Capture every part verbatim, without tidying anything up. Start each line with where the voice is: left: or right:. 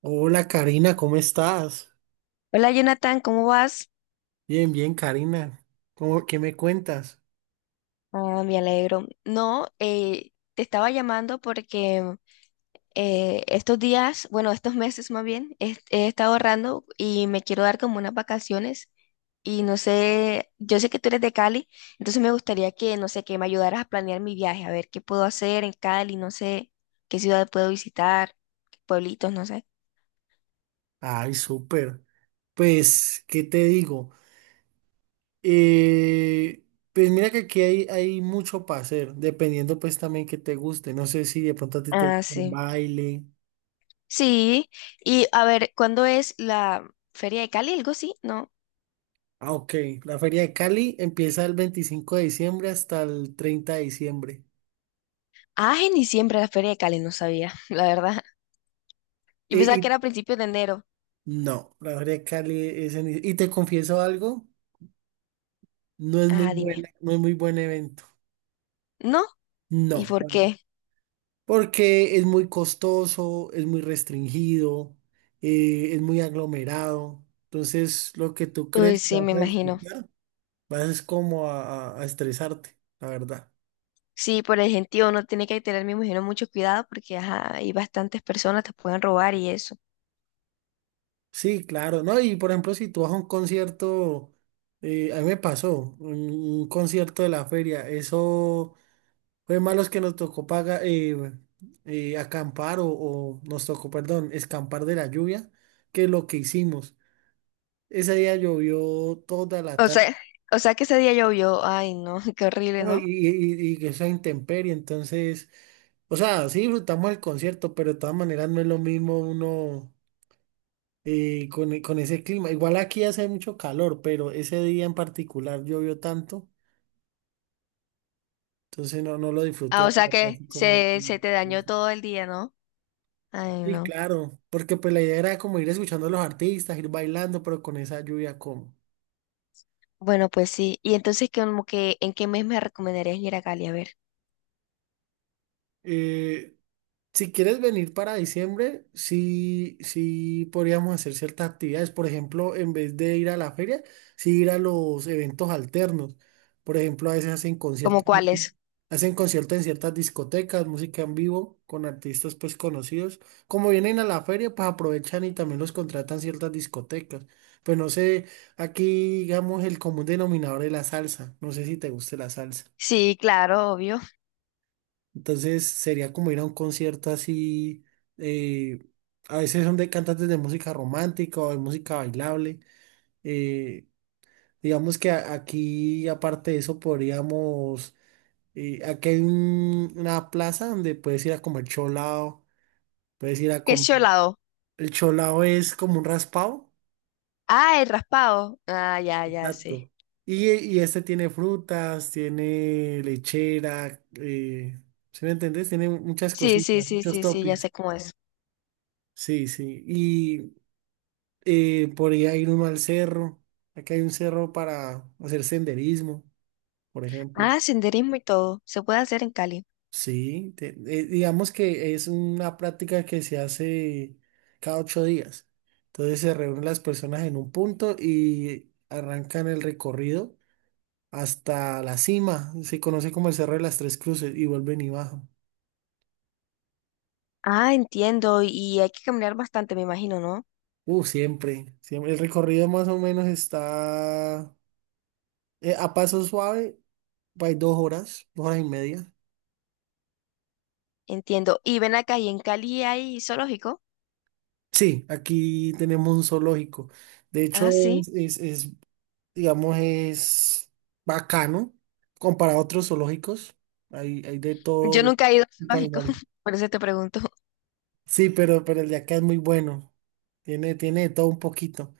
right: Hola Karina, ¿cómo estás?
left: Hola Jonathan, ¿cómo vas?
right: Bien, bien Karina. ¿Cómo, qué me cuentas?
left: Ah, me alegro. No, eh, te estaba llamando porque eh, estos días, bueno, estos meses más bien, he, he estado ahorrando y me quiero dar como unas vacaciones y no sé, yo sé que tú eres de Cali, entonces me gustaría que, no sé, que me ayudaras a planear mi viaje, a ver qué puedo hacer en Cali, no sé, qué ciudad puedo visitar, qué pueblitos, no sé.
right: Ay, súper. Pues, ¿qué te digo? Eh, pues mira que aquí hay, hay mucho para hacer, dependiendo pues también que te guste. No sé si de pronto a ti te
left: Ah,
right: gusta el
left: sí.
right: baile.
left: Sí, y a ver, ¿cuándo es la Feria de Cali? ¿Algo así? ¿No?
right: Ah, ok. La Feria de Cali empieza el veinticinco de diciembre hasta el treinta de diciembre.
left: Ah, en diciembre la Feria de Cali, no sabía, la verdad. Yo
right: Y,
left: pensaba que
right: y-
left: era a principios de enero.
right: no, la Feria de Cali es en... Y te confieso algo, no es muy
left: Ah, dime.
right: buena, no es muy buen evento.
left: ¿No? ¿Y
right: No.
left: por qué?
right: Porque es muy costoso, es muy restringido, eh, es muy aglomerado. Entonces, lo que tú
left: Uy,
right: crees que
left: sí,
right: vas
left: me
right: a
left: imagino.
right: disfrutar, vas es como a, a- a estresarte, la verdad.
left: Sí, por el gentío uno tiene que tener, me imagino, mucho cuidado porque ajá, hay bastantes personas, te pueden robar y eso.
right: Sí, claro, ¿no? Y por ejemplo, si tú vas a un concierto, eh, a mí me pasó, un, un concierto de la feria, eso fue malos que nos tocó pagar, acampar o, o nos tocó, perdón, escampar de la lluvia, que es lo que hicimos. Ese día llovió toda la
left: O
right: tarde.
left: sea, o sea que ese día llovió. Ay, no, qué horrible,
right: No, y,
left: ¿no?
right: y- y que sea intemperie, entonces, o sea, sí disfrutamos el concierto, pero de todas maneras no es lo mismo uno eh, con, e- con ese clima. Igual aquí hace mucho calor, pero ese día en particular llovió tanto, entonces no, no lo
left: Ah,
right: disfruté,
left: o
right: la
left: sea
right: verdad,
left: que
right: así como...
left: se, se te dañó todo el día, ¿no? Ay,
right: Sí,
left: no.
right: claro, porque pues la idea era como ir escuchando a los artistas, ir bailando, pero con esa lluvia como.
left: Bueno, pues sí. Y entonces, como que, ¿en qué mes me recomendarías ir a Cali? A ver,
right: Si quieres venir para diciembre, sí, sí podríamos hacer ciertas actividades. Por ejemplo, en vez de ir a la feria, sí ir a los eventos alternos. Por ejemplo, a veces hacen
left: ¿como
right: conciertos,
left: cuáles?
right: hacen conciertos en ciertas discotecas, música en vivo con artistas pues conocidos. Como vienen a la feria, pues aprovechan y también los contratan ciertas discotecas. Pues no sé, aquí digamos el común denominador es la salsa. No sé si te guste la salsa.
left: Sí, claro, obvio.
right: Entonces sería como ir a un concierto así, eh, a veces son de cantantes de música romántica o de música bailable. eh, digamos que a- aquí, aparte de eso, podríamos, eh, aquí hay un- una plaza donde puedes ir a comer cholao, puedes ir a
left: ¿Qué es
right: comer,
left: Cholado?
right: el cholao es como un raspado,
left: Ah, el raspado. Ah, ya, ya, sí.
right: exacto. Y, y este tiene frutas, tiene lechera, eh, ¿sí me entendés? Tiene muchas
left: Sí, sí,
right: cositas,
left: sí,
right: muchos
left: sí, sí, ya
right: toppings.
left: sé cómo es.
right: Sí, sí. Eh, podría ir uno al cerro. Acá hay un cerro para hacer senderismo, por ejemplo.
left: Ah, senderismo y todo. Se puede hacer en Cali.
right: Sí, te- eh, digamos que es una práctica que se hace cada ocho días. Entonces se reúnen las personas en un punto y arrancan el recorrido hasta la cima. Se conoce como el Cerro de las Tres Cruces y vuelven y bajan.
left: Ah, entiendo. Y hay que caminar bastante, me imagino, ¿no?
right: Uh, siempre, siempre. El recorrido más o menos está eh, a paso suave, va dos horas, dos horas y media.
left: Entiendo. Y ven acá, ¿y en Cali hay zoológico?
right: Sí, aquí tenemos un zoológico. De hecho,
left: Ah, sí.
right: es, es, es, digamos, es bacano comparado a otros zoológicos. Hay, hay de
left: Yo
right: todo
left: nunca he ido al
right: tipo de
left: zoológico,
right: animales.
left: por eso te pregunto.
right: Sí, pero, pero el de acá es muy bueno. Tiene, tiene de todo un poquito.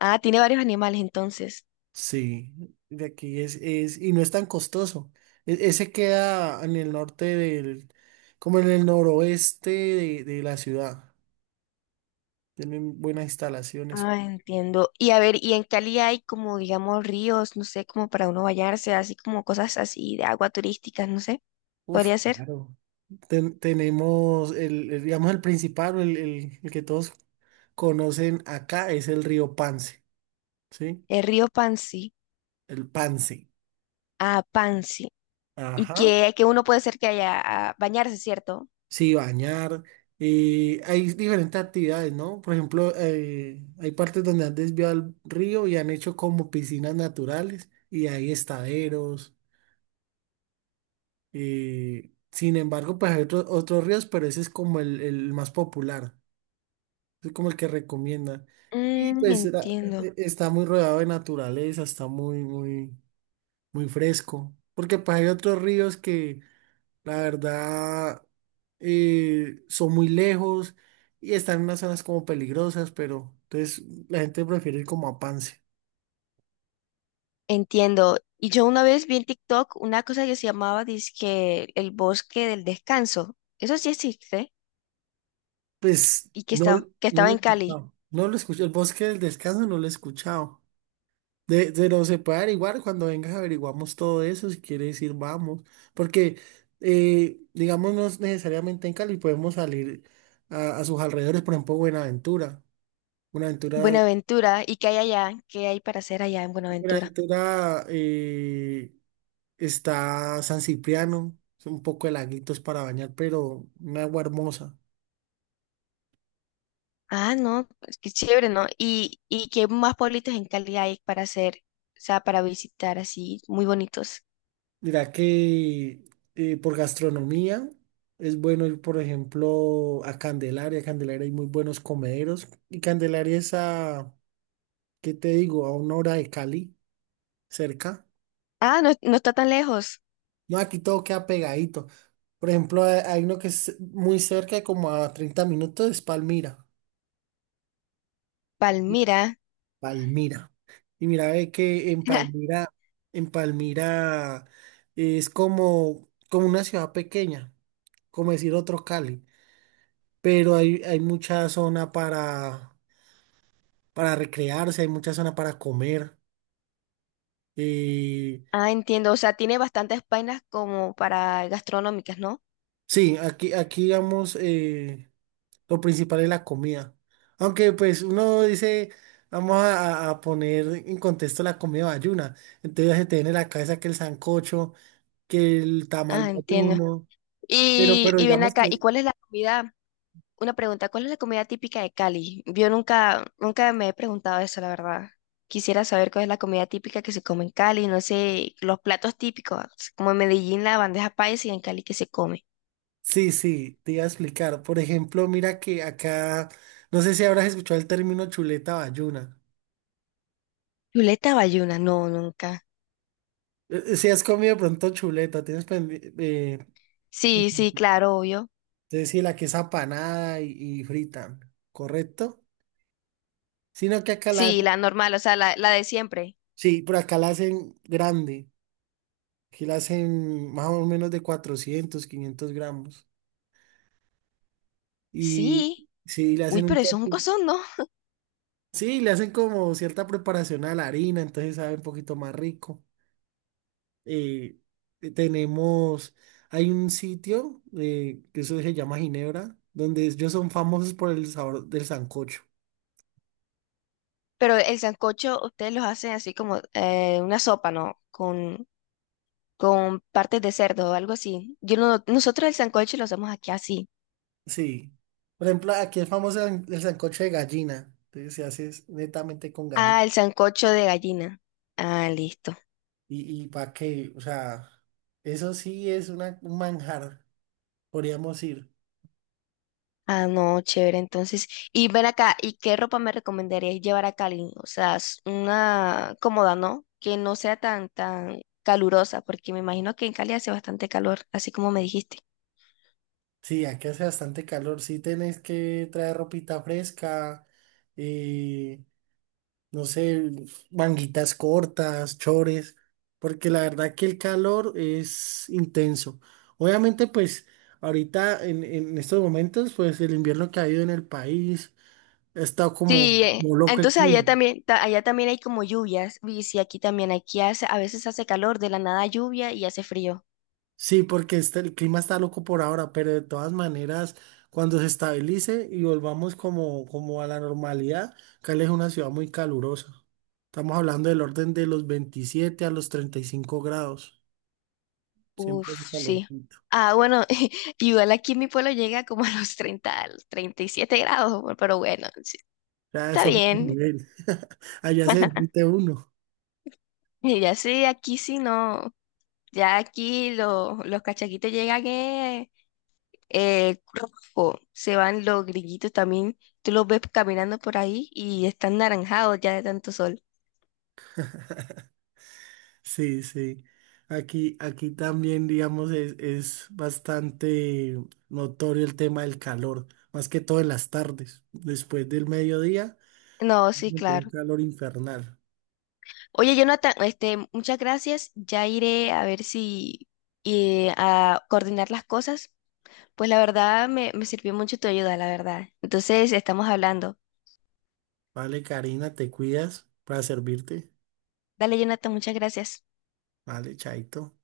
left: Ah, tiene varios animales entonces.
right: Sí, de aquí es, es, y no es tan costoso. E- ese queda en el norte del, como en el noroeste de, de la ciudad. Tienen buenas instalaciones.
left: Ah, entiendo. Y a ver, ¿y en Cali hay como, digamos, ríos, no sé, como para uno bañarse, así como cosas así de agua turísticas, no sé?
right: Uf,
left: ¿Podría ser?
right: claro. Ten- tenemos el, el, digamos, el principal, o el, el- el que todos conocen acá es el río Pance, ¿sí?
left: El río Pansi.
right: El Pance.
left: Ah, Pansi. Y
right: Ajá.
left: que, que uno puede ser que haya a bañarse, ¿cierto?
right: Sí, bañar. Eh, hay diferentes actividades, ¿no? Por ejemplo, eh, hay partes donde han desviado el río y han hecho como piscinas naturales y hay estaderos. Eh, sin embargo, pues hay otro- otros ríos, pero ese es como el, el más popular. Es como el que recomienda. Y
left: Mm,
right: pues era-
left: entiendo,
right: e- está muy rodeado de naturaleza, está muy, muy, muy fresco. Porque pues hay otros ríos que la verdad eh, son muy lejos y están en unas zonas como peligrosas, pero entonces la gente prefiere ir como a Pance.
left: entiendo. Y yo una vez vi en TikTok una cosa que se llamaba dizque el bosque del descanso. Eso sí existe
right: Pues
left: y que
right: no,
left: estaba, que
right: no
left: estaba
right: lo he
left: en Cali,
right: escuchado. No lo he escuchado. El Bosque del Descanso no lo he escuchado. De, de no separar, igual cuando vengas averiguamos todo eso, si quieres decir vamos, porque eh, digamos no es necesariamente en Cali, podemos salir a, a sus alrededores, por ejemplo, Buenaventura. Buenaventura,
left: Buenaventura. ¿Y qué hay allá? ¿Qué hay para hacer allá en Buenaventura?
right: Buenaventura, eh, está San Cipriano, son un poco de laguitos para bañar, pero una agua hermosa.
left: Ah, no, pues qué chévere, ¿no? ¿Y, y qué más pueblitos en Cali hay para hacer, o sea, para visitar así, muy bonitos?
right: Mira que eh, por gastronomía es bueno ir, por ejemplo, a Candelaria. Candelaria hay muy buenos comederos y Candelaria es a ¿qué te digo? A una hora de Cali, cerca.
left: Ah, no, no está tan lejos.
right: No, aquí todo queda pegadito. Por ejemplo, hay hay uno que es muy cerca, como a treinta minutos, es Palmira. Y-
left: Palmira.
right: Palmira. Y mira, ve que en Palmira, en Palmira es como, como una ciudad pequeña, como decir otro Cali. Pero hay, hay mucha zona para, para recrearse, hay mucha zona para comer. Eh,
left: Ah, entiendo, o sea, tiene bastantes vainas como para gastronómicas, ¿no?
right: sí, aquí, aquí digamos. eh, Lo principal es la comida. Aunque pues uno dice, vamos a, a- a poner en contexto la comida bayuna. Entonces se te viene a la cabeza que el sancocho, que el tamal
left: Ah, entiendo.
right: bayuno.
left: Y, y ven
right: Digamos
left: acá,
right: que...
left: ¿y cuál es la comida? Una pregunta, ¿cuál es la comida típica de Cali? Yo nunca, nunca me he preguntado eso, la verdad. Quisiera saber cuál es la comida típica que se come en Cali, no sé, los platos típicos, como en Medellín la bandeja paisa y en Cali que se come.
right: Sí, sí, te iba a explicar. Por ejemplo, mira que acá, no sé si habrás escuchado el término chuleta bayuna.
left: Chuleta bayuna, no, nunca.
right: Eh, eh, Si has comido de pronto chuleta, tienes pendiente... Eh,
left: Sí, sí,
right: entonces
left: claro, obvio.
right: sí, la que es apanada y, y frita, ¿correcto? Sino que acá la...
left: Sí, la normal, o sea, la, la de siempre.
right: Sí, pero acá la hacen grande, que la hacen más o menos de cuatrocientos quinientos gramos. Y
left: Sí.
right: sí, le
left: Uy,
right: hacen un
left: pero eso es un
right: topping.
left: cosón, ¿no?
right: Sí, le hacen como cierta preparación a la harina, entonces sabe un poquito más rico. Eh, eh, tenemos, Hay un sitio eh, que eso se llama Ginebra, donde ellos son famosos por el sabor del sancocho.
left: Pero el sancocho ustedes los hacen así como eh, una sopa, ¿no? Con, con partes de cerdo o algo así. Yo no, nosotros el sancocho lo hacemos aquí así.
right: Sí. Por ejemplo, aquí es famoso el el sancocho de gallina. Entonces se hace es netamente con gallina.
left: Ah, el sancocho de gallina. Ah, listo.
right: Y, y para qué, o sea, eso sí es una, un manjar. Podríamos ir.
left: Ah, no, chévere. Entonces, y ven acá, ¿y qué ropa me recomendarías llevar a Cali? O sea, s- una cómoda, ¿no? Que no sea tan, tan calurosa, porque me imagino que en Cali hace bastante calor, así como me dijiste.
right: Sí, aquí hace bastante calor. Sí, tenés que traer ropita fresca, eh, no sé, manguitas cortas, chores, porque la verdad que el calor es intenso. Obviamente, pues ahorita en, en estos momentos, pues el invierno que ha habido en el país ha estado como,
left: Sí, eh,
right: como loco el
left: entonces allá
right: clima.
left: también, ta- allá también hay como lluvias, y sí, aquí también, aquí hace, a veces hace calor, de la nada lluvia y hace frío.
right: Sí, porque este, el clima está loco por ahora, pero de todas maneras, cuando se estabilice y volvamos como, como a la normalidad, Cali es una ciudad muy calurosa. Estamos hablando del orden de los veintisiete a los treinta y cinco grados. Siempre hace
left: Uf, sí.
right: calorcito.
left: Ah, bueno, igual aquí en mi pueblo llega como a los treinta, a los treinta y siete grados, bu- pero bueno, sí,
right: Ya
left: está
right: eso es otro
left: bien.
right: nivel. Allá se derrite uno.
left: Y ya sí, aquí sí no. Ya aquí lo- los cachaquitos llegan eh, eh, rojo, se van los grillitos también. Tú los ves caminando por ahí y están naranjados ya de tanto sol.
right: Sí, sí. Aquí, aquí también, digamos, es, es bastante notorio el tema del calor, más que todo en las tardes. Después del mediodía
left: No, sí,
right: meter un
left: claro.
right: calor infernal.
left: Oye, Jonathan, este, muchas gracias. Ya iré a ver si eh, a coordinar las cosas. Pues la verdad me, me sirvió mucho tu ayuda, la verdad. Entonces estamos hablando.
right: Vale, Karina, te cuidas para servirte.
left: Dale, Jonathan, muchas gracias.
right: Vale, chaito.